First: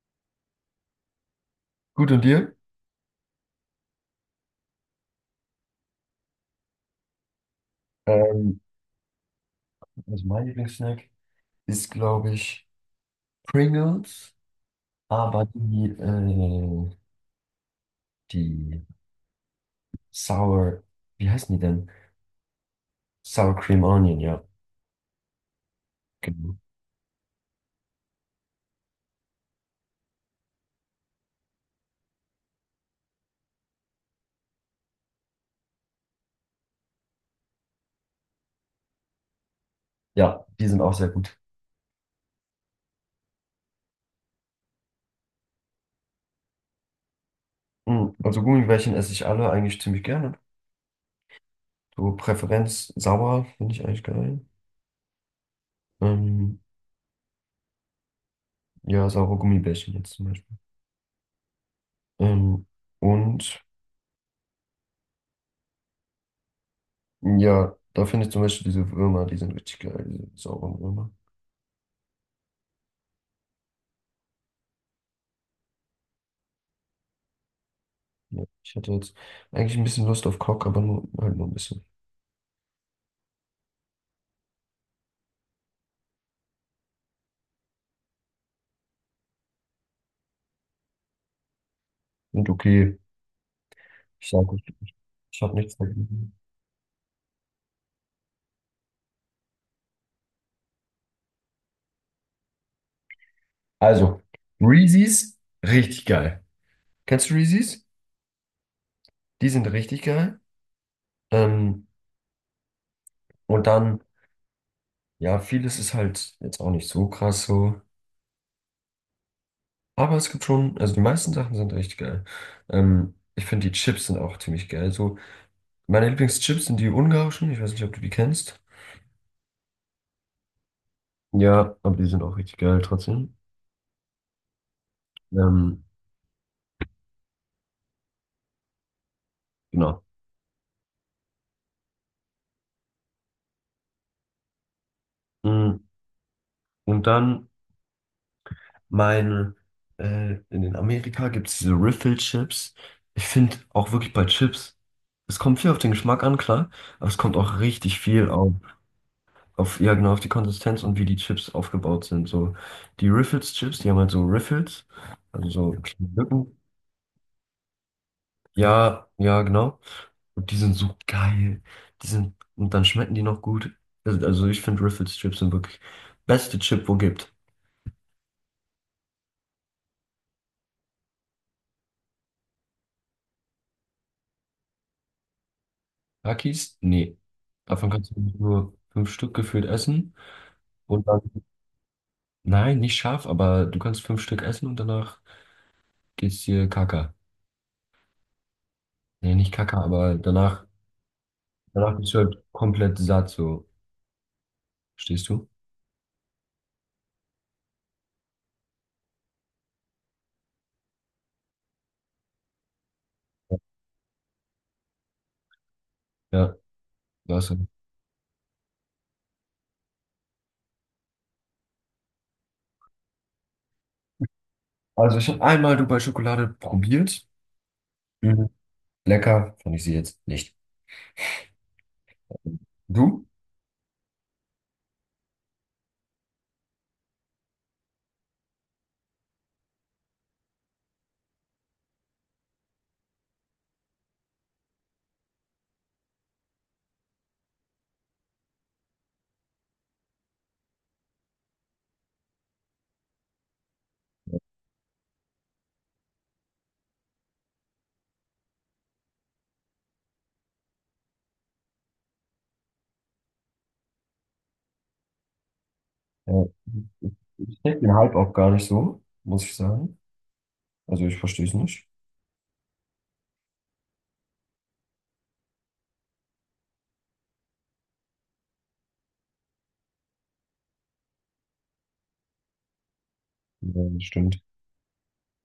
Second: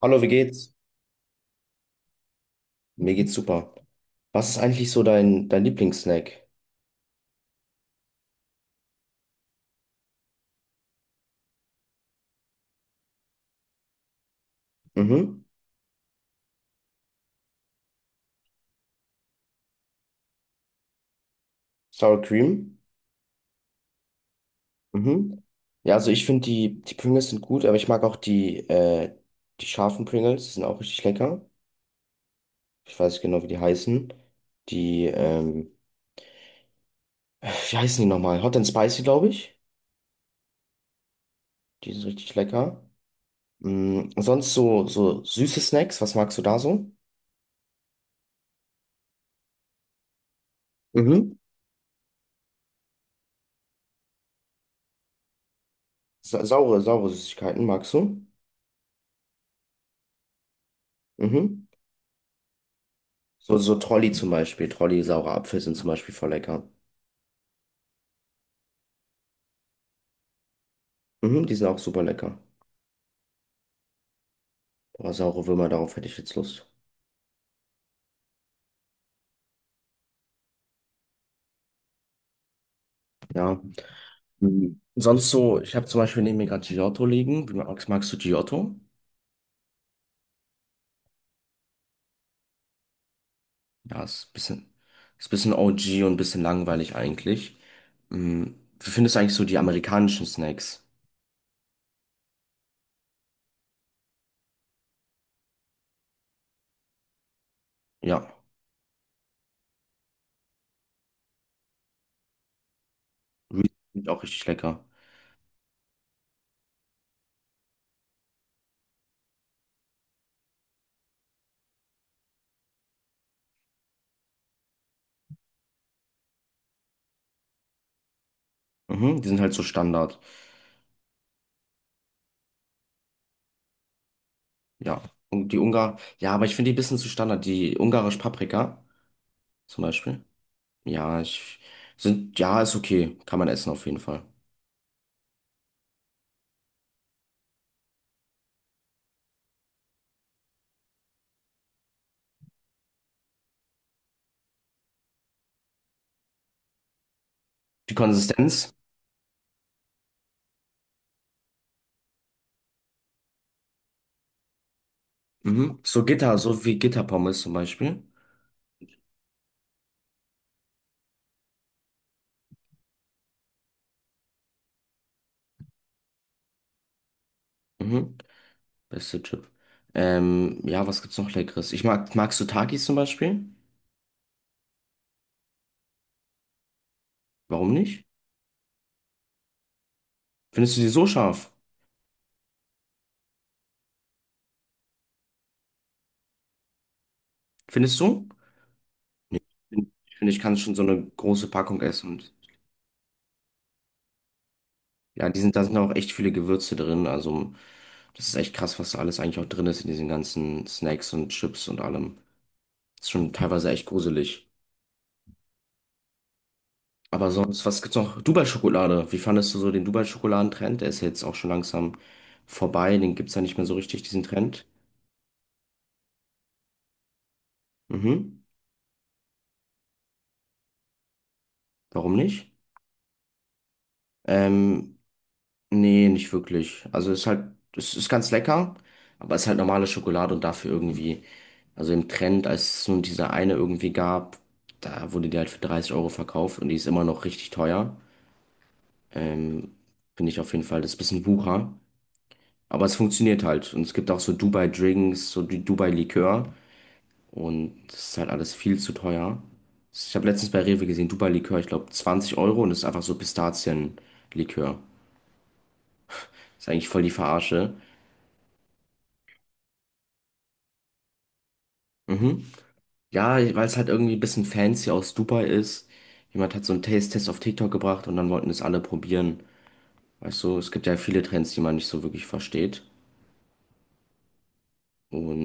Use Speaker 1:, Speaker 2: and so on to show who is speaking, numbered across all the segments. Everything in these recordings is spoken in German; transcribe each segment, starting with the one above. Speaker 1: Hallo, wie geht's?
Speaker 2: Gut, und dir?
Speaker 1: Mir geht's super. Was ist eigentlich so dein Lieblingssnack?
Speaker 2: Ähm, also mein Lieblingssnack ist, glaube ich, Pringles,
Speaker 1: Mhm.
Speaker 2: aber die die Sour, wie heißen die denn?
Speaker 1: Sour Cream?
Speaker 2: Sour Cream Onion, ja,
Speaker 1: Mhm. Ja, also ich finde
Speaker 2: genau.
Speaker 1: die Pringles sind gut, aber ich mag auch die scharfen Pringles, die sind auch richtig lecker. Ich weiß nicht genau, wie die heißen. Die, ähm, wie heißen die nochmal? Hot and Spicy, glaube ich.
Speaker 2: Ja, die sind auch sehr gut.
Speaker 1: Die sind richtig lecker. Mhm. Sonst so süße Snacks, was magst du da so?
Speaker 2: Also Gummibärchen esse ich alle eigentlich ziemlich gerne.
Speaker 1: Mhm.
Speaker 2: So Präferenz sauer finde ich eigentlich geil.
Speaker 1: Sa
Speaker 2: Ähm,
Speaker 1: saure, saure Süßigkeiten magst du?
Speaker 2: ja, saure Gummibärchen jetzt zum Beispiel.
Speaker 1: Mhm.
Speaker 2: Ähm,
Speaker 1: So,
Speaker 2: und
Speaker 1: so Trolli zum Beispiel. Trolli, saure Apfel sind zum Beispiel voll lecker.
Speaker 2: ja, da finde ich zum Beispiel diese Würmer, die sind richtig geil, diese sauren Würmer.
Speaker 1: Mhm, die sind auch super lecker. Aber saure Würmer, darauf hätte ich jetzt Lust.
Speaker 2: Ja, ich hätte jetzt eigentlich ein bisschen Lust auf Cock, aber nur, halt nur ein bisschen.
Speaker 1: Ja. Mhm. Sonst so, ich habe zum Beispiel neben mir gerade Giotto liegen. Wie magst du Giotto?
Speaker 2: Und okay,
Speaker 1: Ja, ist
Speaker 2: ich
Speaker 1: ein
Speaker 2: sag euch,
Speaker 1: bisschen,
Speaker 2: ich,
Speaker 1: ist ein
Speaker 2: ich
Speaker 1: bisschen
Speaker 2: habe nichts
Speaker 1: OG und ein
Speaker 2: dagegen.
Speaker 1: bisschen langweilig eigentlich. Mhm. Wie findest du eigentlich so die amerikanischen Snacks?
Speaker 2: Also, Reese's, richtig geil. Kennst du Reese's?
Speaker 1: Ja,
Speaker 2: Die sind richtig geil. Ähm, und
Speaker 1: Reese
Speaker 2: dann,
Speaker 1: sind auch richtig lecker.
Speaker 2: ja, vieles ist halt jetzt auch nicht so krass so. Aber es gibt schon, also die meisten Sachen sind richtig geil. Ich finde, die Chips sind auch ziemlich geil. So, meine Lieblingschips sind die ungarischen. Ich weiß nicht, ob du die kennst.
Speaker 1: Mhm, die sind halt so Standard.
Speaker 2: Ja, aber die sind auch richtig geil trotzdem.
Speaker 1: Ja. Und
Speaker 2: Ähm,
Speaker 1: Ja, aber ich finde die ein bisschen zu Standard. Die ungarische Paprika zum
Speaker 2: genau.
Speaker 1: Beispiel. Ja, ja, ist okay. Kann man essen auf jeden Fall.
Speaker 2: Mm. Und dann meine, in den Amerika gibt es diese Riffle-Chips. Ich finde auch wirklich bei Chips, es kommt viel auf den Geschmack an, klar, aber es kommt auch
Speaker 1: Die
Speaker 2: richtig viel
Speaker 1: Konsistenz?
Speaker 2: auf, ja genau, auf die Konsistenz und wie die Chips aufgebaut sind. So, die Riffles-Chips, die haben halt so Riffles, also so
Speaker 1: Mhm. So
Speaker 2: kleine
Speaker 1: Gitter,
Speaker 2: Lücken.
Speaker 1: so wie Gitterpommes zum Beispiel.
Speaker 2: Ja, ja, genau. Und die sind so geil. Die sind, und dann schmecken die noch gut. Also ich finde Riffles-Chips sind wirklich beste Chip, wo gibt.
Speaker 1: Mhm. Beste Chip. Ja, was gibt's noch Leckeres? Magst du Takis zum Beispiel?
Speaker 2: Takis? Nee.
Speaker 1: Warum
Speaker 2: Davon
Speaker 1: nicht?
Speaker 2: kannst du nur fünf Stück gefühlt essen.
Speaker 1: Findest du die so
Speaker 2: Und dann,
Speaker 1: scharf?
Speaker 2: nein, nicht scharf, aber du kannst fünf Stück essen und danach geht's dir Kaka.
Speaker 1: Findest du?
Speaker 2: Nee,
Speaker 1: Nee.
Speaker 2: nicht Kaka,
Speaker 1: Ich
Speaker 2: aber
Speaker 1: finde, ich kann
Speaker 2: danach,
Speaker 1: schon so eine große Packung
Speaker 2: danach
Speaker 1: essen.
Speaker 2: bist du
Speaker 1: Und
Speaker 2: halt komplett satt, so.
Speaker 1: ja,
Speaker 2: Stehst du?
Speaker 1: da sind auch echt viele Gewürze drin. Also, das ist echt krass, was da alles eigentlich auch drin ist in diesen ganzen Snacks und Chips und allem. Ist schon teilweise echt gruselig.
Speaker 2: Ja,
Speaker 1: Aber
Speaker 2: war's.
Speaker 1: sonst, was gibt's noch? Dubai-Schokolade. Wie fandest du so den Dubai-Schokoladentrend? Der ist ja jetzt auch schon langsam vorbei. Den gibt's ja nicht mehr so richtig, diesen Trend.
Speaker 2: Also ich habe einmal Dubai Schokolade probiert.
Speaker 1: Mhm.
Speaker 2: Mhm. Lecker, fand ich sie jetzt nicht.
Speaker 1: Warum nicht?
Speaker 2: Du?
Speaker 1: Ähm, nee, nicht wirklich. Also ist halt, es ist ganz lecker, aber es ist halt normale Schokolade und dafür irgendwie, also im Trend, als es nur diese eine irgendwie gab, da wurde die halt für 30 € verkauft und die ist immer noch richtig teuer. Ähm, finde ich auf jeden Fall, das ist ein bisschen Wucher. Aber es funktioniert halt. Und es gibt auch so Dubai-Drinks, so die Dubai-Likör. Und das ist halt alles viel zu teuer. Ich habe letztens bei Rewe gesehen, Dubai-Likör, ich glaube 20 € und das ist einfach so Pistazien-Likör.
Speaker 2: Ja.
Speaker 1: Ist eigentlich voll die
Speaker 2: Ich
Speaker 1: Verarsche.
Speaker 2: check den Hype auch gar nicht so, muss ich sagen. Also ich verstehe es nicht.
Speaker 1: Mhm. Ja, weil es halt irgendwie ein bisschen fancy aus Dubai ist. Jemand hat so einen Taste-Test auf TikTok gebracht und dann wollten es alle probieren. Weißt du, es gibt ja viele Trends, die man nicht so wirklich versteht.
Speaker 2: Ja, das stimmt.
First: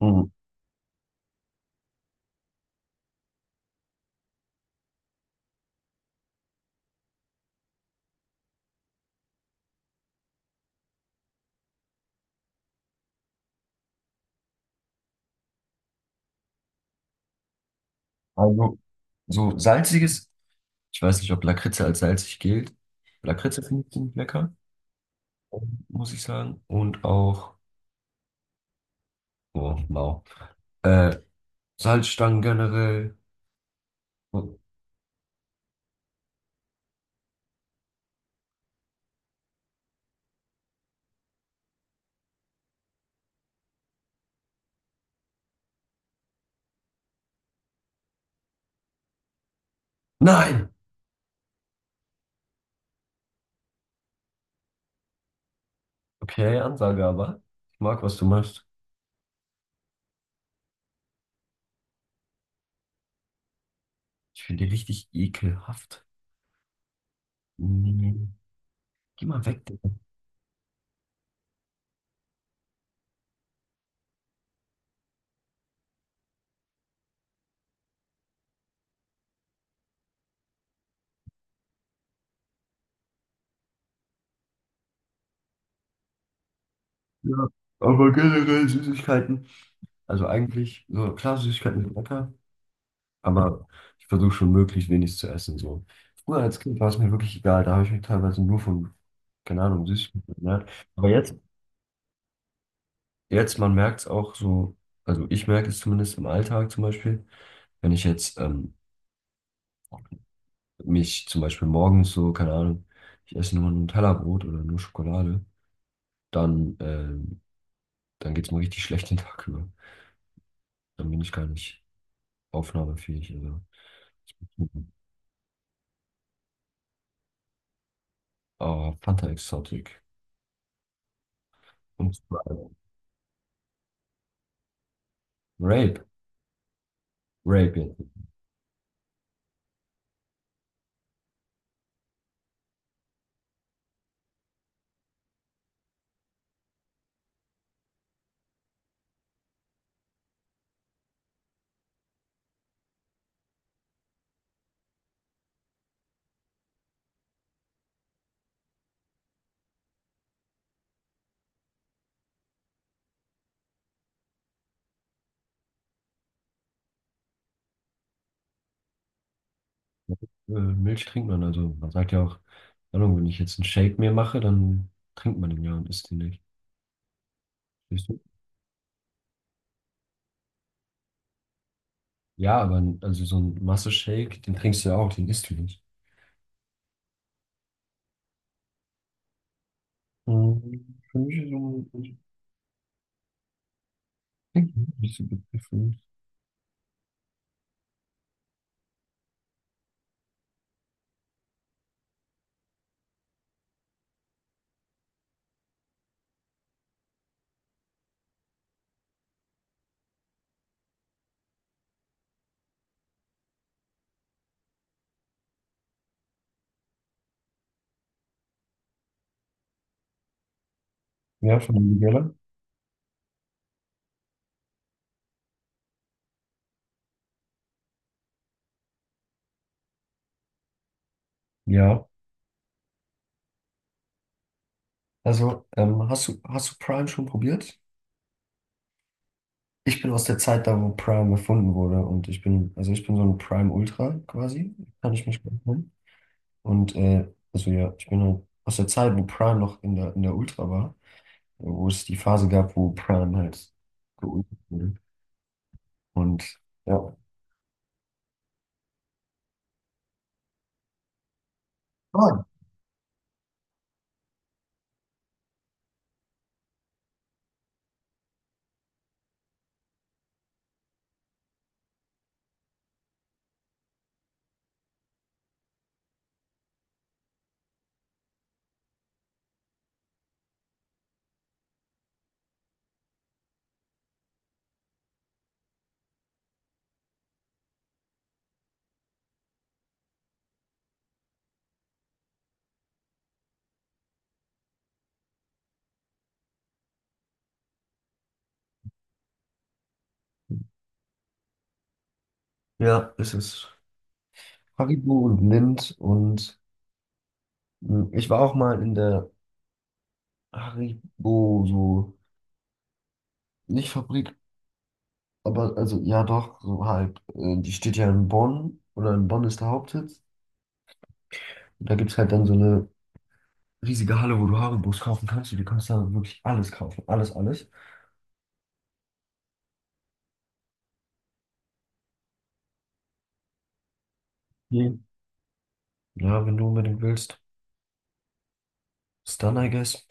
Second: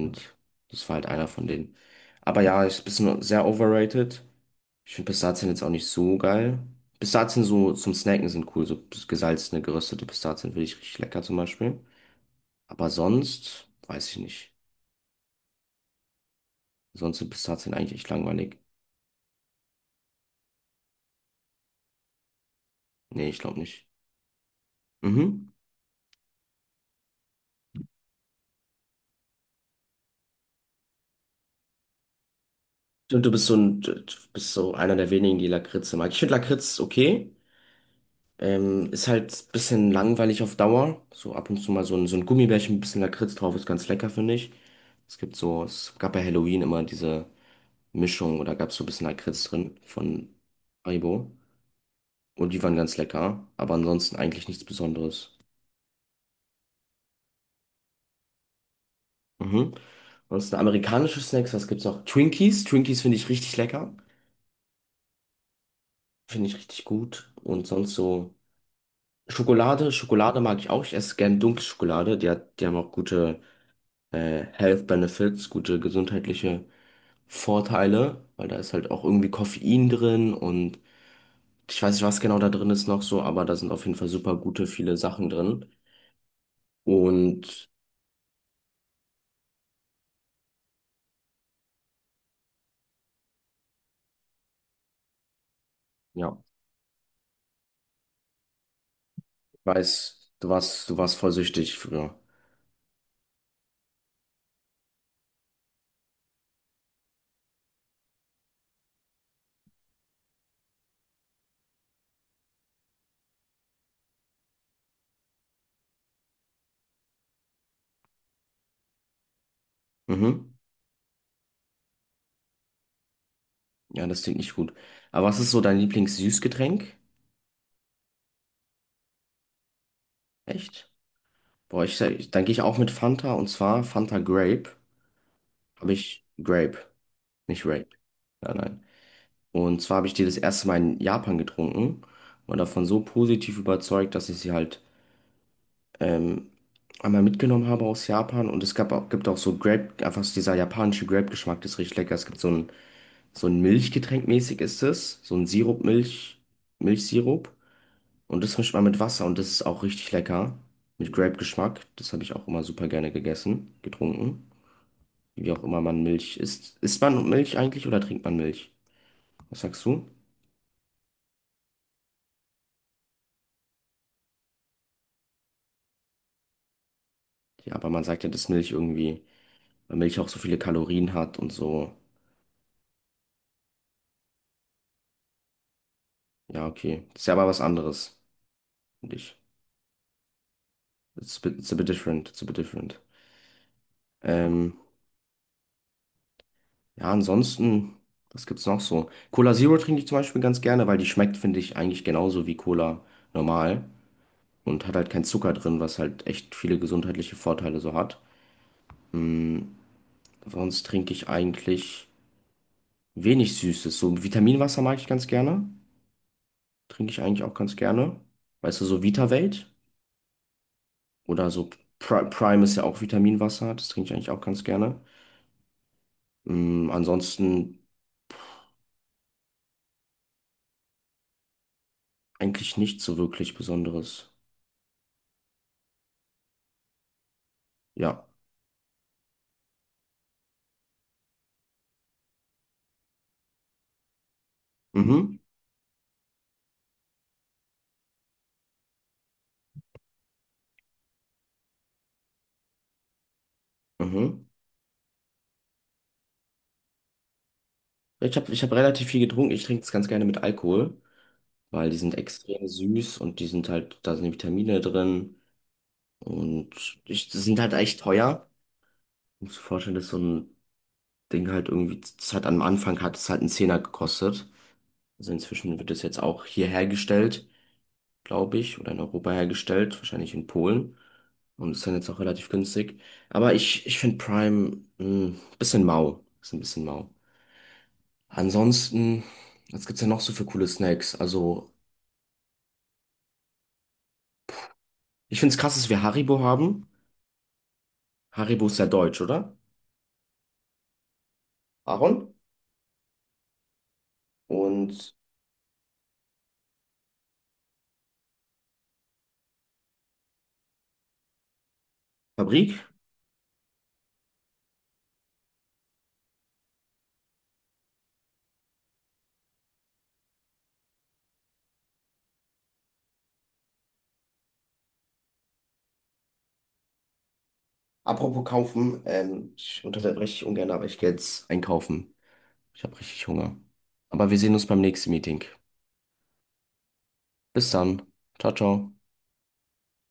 Speaker 2: Mhm.
Speaker 1: das war halt einer von denen. Aber ja, ist ein bisschen sehr overrated. Ich finde Pistazien jetzt auch nicht so geil. Pistazien so zum Snacken sind cool, so gesalzene, geröstete Pistazien finde ich richtig lecker zum Beispiel. Aber sonst weiß ich nicht. Sonst sind Pistazien eigentlich echt langweilig.
Speaker 2: Also so salziges. Ich weiß nicht, ob Lakritze als salzig gilt.
Speaker 1: Nee, ich glaube
Speaker 2: Lakritze finde
Speaker 1: nicht.
Speaker 2: ich ziemlich lecker,
Speaker 1: Mhm.
Speaker 2: muss ich sagen. Und auch, oh, mau. Äh, Salzstangen generell.
Speaker 1: Und du bist
Speaker 2: Oh,
Speaker 1: so einer der wenigen, die Lakritze mag. Ich finde Lakritz okay. Ist halt ein bisschen langweilig auf Dauer. So ab und zu mal so ein Gummibärchen, ein bisschen Lakritz drauf, ist ganz lecker, finde ich. Es gab bei Halloween immer diese. Mischung oder gab es so ein bisschen Lakritz drin von
Speaker 2: nein!
Speaker 1: Haribo. Und die waren ganz lecker, aber ansonsten eigentlich nichts Besonderes.
Speaker 2: Okay, Ansage aber. Ich mag, was du machst.
Speaker 1: Mhm. Ansonsten amerikanische Snacks, was gibt's noch? Twinkies. Twinkies finde ich richtig lecker.
Speaker 2: Ich finde die richtig ekelhaft.
Speaker 1: Finde ich richtig gut. Und sonst
Speaker 2: Nee.
Speaker 1: so
Speaker 2: Geh mal weg, Digga.
Speaker 1: Schokolade. Schokolade mag ich auch. Ich esse gern dunkle Schokolade. Die haben auch gute Health Benefits, gute gesundheitliche Vorteile, weil da ist halt auch irgendwie Koffein drin und ich weiß nicht, was genau da drin ist noch so, aber da sind auf jeden Fall super gute viele Sachen drin.
Speaker 2: Ja,
Speaker 1: Und
Speaker 2: aber generell Süßigkeiten. Also eigentlich, so klar, Süßigkeiten sind lecker. Aber ich versuche schon möglichst wenig zu essen. So.
Speaker 1: ja.
Speaker 2: Früher als Kind war es mir wirklich egal. Da habe ich mich teilweise nur von,
Speaker 1: Ich
Speaker 2: keine Ahnung,
Speaker 1: weiß,
Speaker 2: Süßigkeiten
Speaker 1: du
Speaker 2: ernährt.
Speaker 1: warst, du
Speaker 2: Aber
Speaker 1: warst voll
Speaker 2: jetzt,
Speaker 1: süchtig früher.
Speaker 2: jetzt, man merkt es auch so, also ich merke es zumindest im Alltag zum Beispiel, wenn ich jetzt mich zum Beispiel morgens so, keine Ahnung, ich esse nur ein Tellerbrot oder nur Schokolade, dann, dann geht es mir richtig schlecht den Tag über.
Speaker 1: Mhm.
Speaker 2: Dann bin ich gar nicht aufnahmefähig. Also.
Speaker 1: Ja, das klingt nicht gut.
Speaker 2: Mhm.
Speaker 1: Aber was ist so dein Lieblings-Süßgetränk?
Speaker 2: Oh, Fanta Exotic.
Speaker 1: Echt? Boah,
Speaker 2: Und zwar
Speaker 1: dann gehe ich auch mit Fanta und zwar Fanta Grape. Habe
Speaker 2: Rape.
Speaker 1: ich Grape, nicht
Speaker 2: Rape.
Speaker 1: Rape. Nein, nein. Und zwar habe ich die das erste Mal in Japan getrunken und davon so positiv überzeugt, dass ich sie halt ähm, einmal mitgenommen habe aus Japan. Und gibt auch so Grape, einfach so dieser japanische Grape-Geschmack, das ist richtig lecker. Es gibt so einen So ein Milchgetränk mäßig ist es. So ein Sirup, Milch, Milchsirup. Und das mischt man mit Wasser und das ist auch richtig lecker. Mit Grape-Geschmack. Das habe ich auch immer super gerne gegessen, getrunken. Wie auch immer man Milch isst. Isst man Milch eigentlich oder trinkt man Milch? Was sagst du?
Speaker 2: Äh, Milch trinkt man, also man sagt ja auch, keine Ahnung, wenn ich jetzt einen Shake mir mache, dann trinkt man den ja und isst den nicht.
Speaker 1: Ja, aber man
Speaker 2: Siehst du?
Speaker 1: sagt ja, dass Milch irgendwie, weil Milch auch so viele Kalorien hat und so.
Speaker 2: Ja, aber n- also so ein Masse-Shake, den trinkst du ja auch, den isst du nicht.
Speaker 1: Ja, okay. Das ist ja aber was anderes, finde ich.
Speaker 2: Für mich ist so
Speaker 1: It's a bit
Speaker 2: ein
Speaker 1: different, it's a bit different. Ähm,
Speaker 2: Trinken nicht so begriffen.
Speaker 1: Ja, ansonsten, was gibt's noch so? Cola Zero trinke ich zum Beispiel ganz gerne, weil die schmeckt, finde ich, eigentlich genauso wie Cola normal und hat halt keinen Zucker drin, was halt echt viele gesundheitliche Vorteile so hat. Mm, sonst trinke ich eigentlich wenig Süßes. So Vitaminwasser mag ich ganz gerne. Trinke ich eigentlich auch ganz gerne. Weißt du, so Vitavelt oder
Speaker 2: Ja,
Speaker 1: so
Speaker 2: von dem
Speaker 1: Pri
Speaker 2: Nutella?
Speaker 1: Prime ist ja auch Vitaminwasser. Das trinke ich eigentlich auch ganz gerne. Ansonsten
Speaker 2: Ja.
Speaker 1: eigentlich nichts so wirklich Besonderes.
Speaker 2: Hast du Prime schon probiert?
Speaker 1: Ja.
Speaker 2: Ich bin aus der Zeit da, wo Prime erfunden wurde und also ich bin so ein Prime Ultra quasi, kann ich
Speaker 1: Mhm.
Speaker 2: mich gut nennen. Und also ja, ich bin halt aus der Zeit, wo Prime noch in der Ultra war. Wo es die Phase gab, wo Prime halt
Speaker 1: Mhm.
Speaker 2: geultet wurde. Und ja.
Speaker 1: Ich hab relativ viel getrunken. Ich trinke es ganz gerne mit Alkohol, weil die sind
Speaker 2: Ah,
Speaker 1: extrem süß und da sind die Vitamine drin und die sind halt echt teuer. Ich muss mir vorstellen, dass so ein Ding halt irgendwie, das hat am Anfang hat es halt einen Zehner gekostet. Also inzwischen wird es jetzt auch hier hergestellt, glaube ich, oder in Europa hergestellt, wahrscheinlich in Polen. Und ist dann jetzt auch relativ günstig. Aber ich finde Prime ein bisschen mau. Ist ein bisschen mau. Ansonsten, was gibt's denn noch so für coole Snacks? Also. Ich finde es krass, dass wir Haribo haben. Haribo ist ja deutsch, oder? Aaron?
Speaker 2: ja, es ist
Speaker 1: Und
Speaker 2: Haribo und Lindt und mh, ich war auch mal in der Haribo, so,
Speaker 1: Fabrik?
Speaker 2: nicht Fabrik, aber also ja doch, so halt, die steht ja in Bonn oder in Bonn ist der Hauptsitz. Und da gibt es halt dann so eine riesige Halle, wo du Haribos kaufen kannst und du kannst da wirklich alles kaufen, alles, alles.
Speaker 1: Apropos kaufen, ich unterbreche dich ungern, aber ich gehe jetzt einkaufen. Ich habe richtig Hunger. Aber wir sehen uns beim
Speaker 2: Mhm.
Speaker 1: nächsten Meeting.
Speaker 2: Ja, wenn du unbedingt willst.
Speaker 1: Bis dann. Ciao, ciao.
Speaker 2: Ist dann, I guess.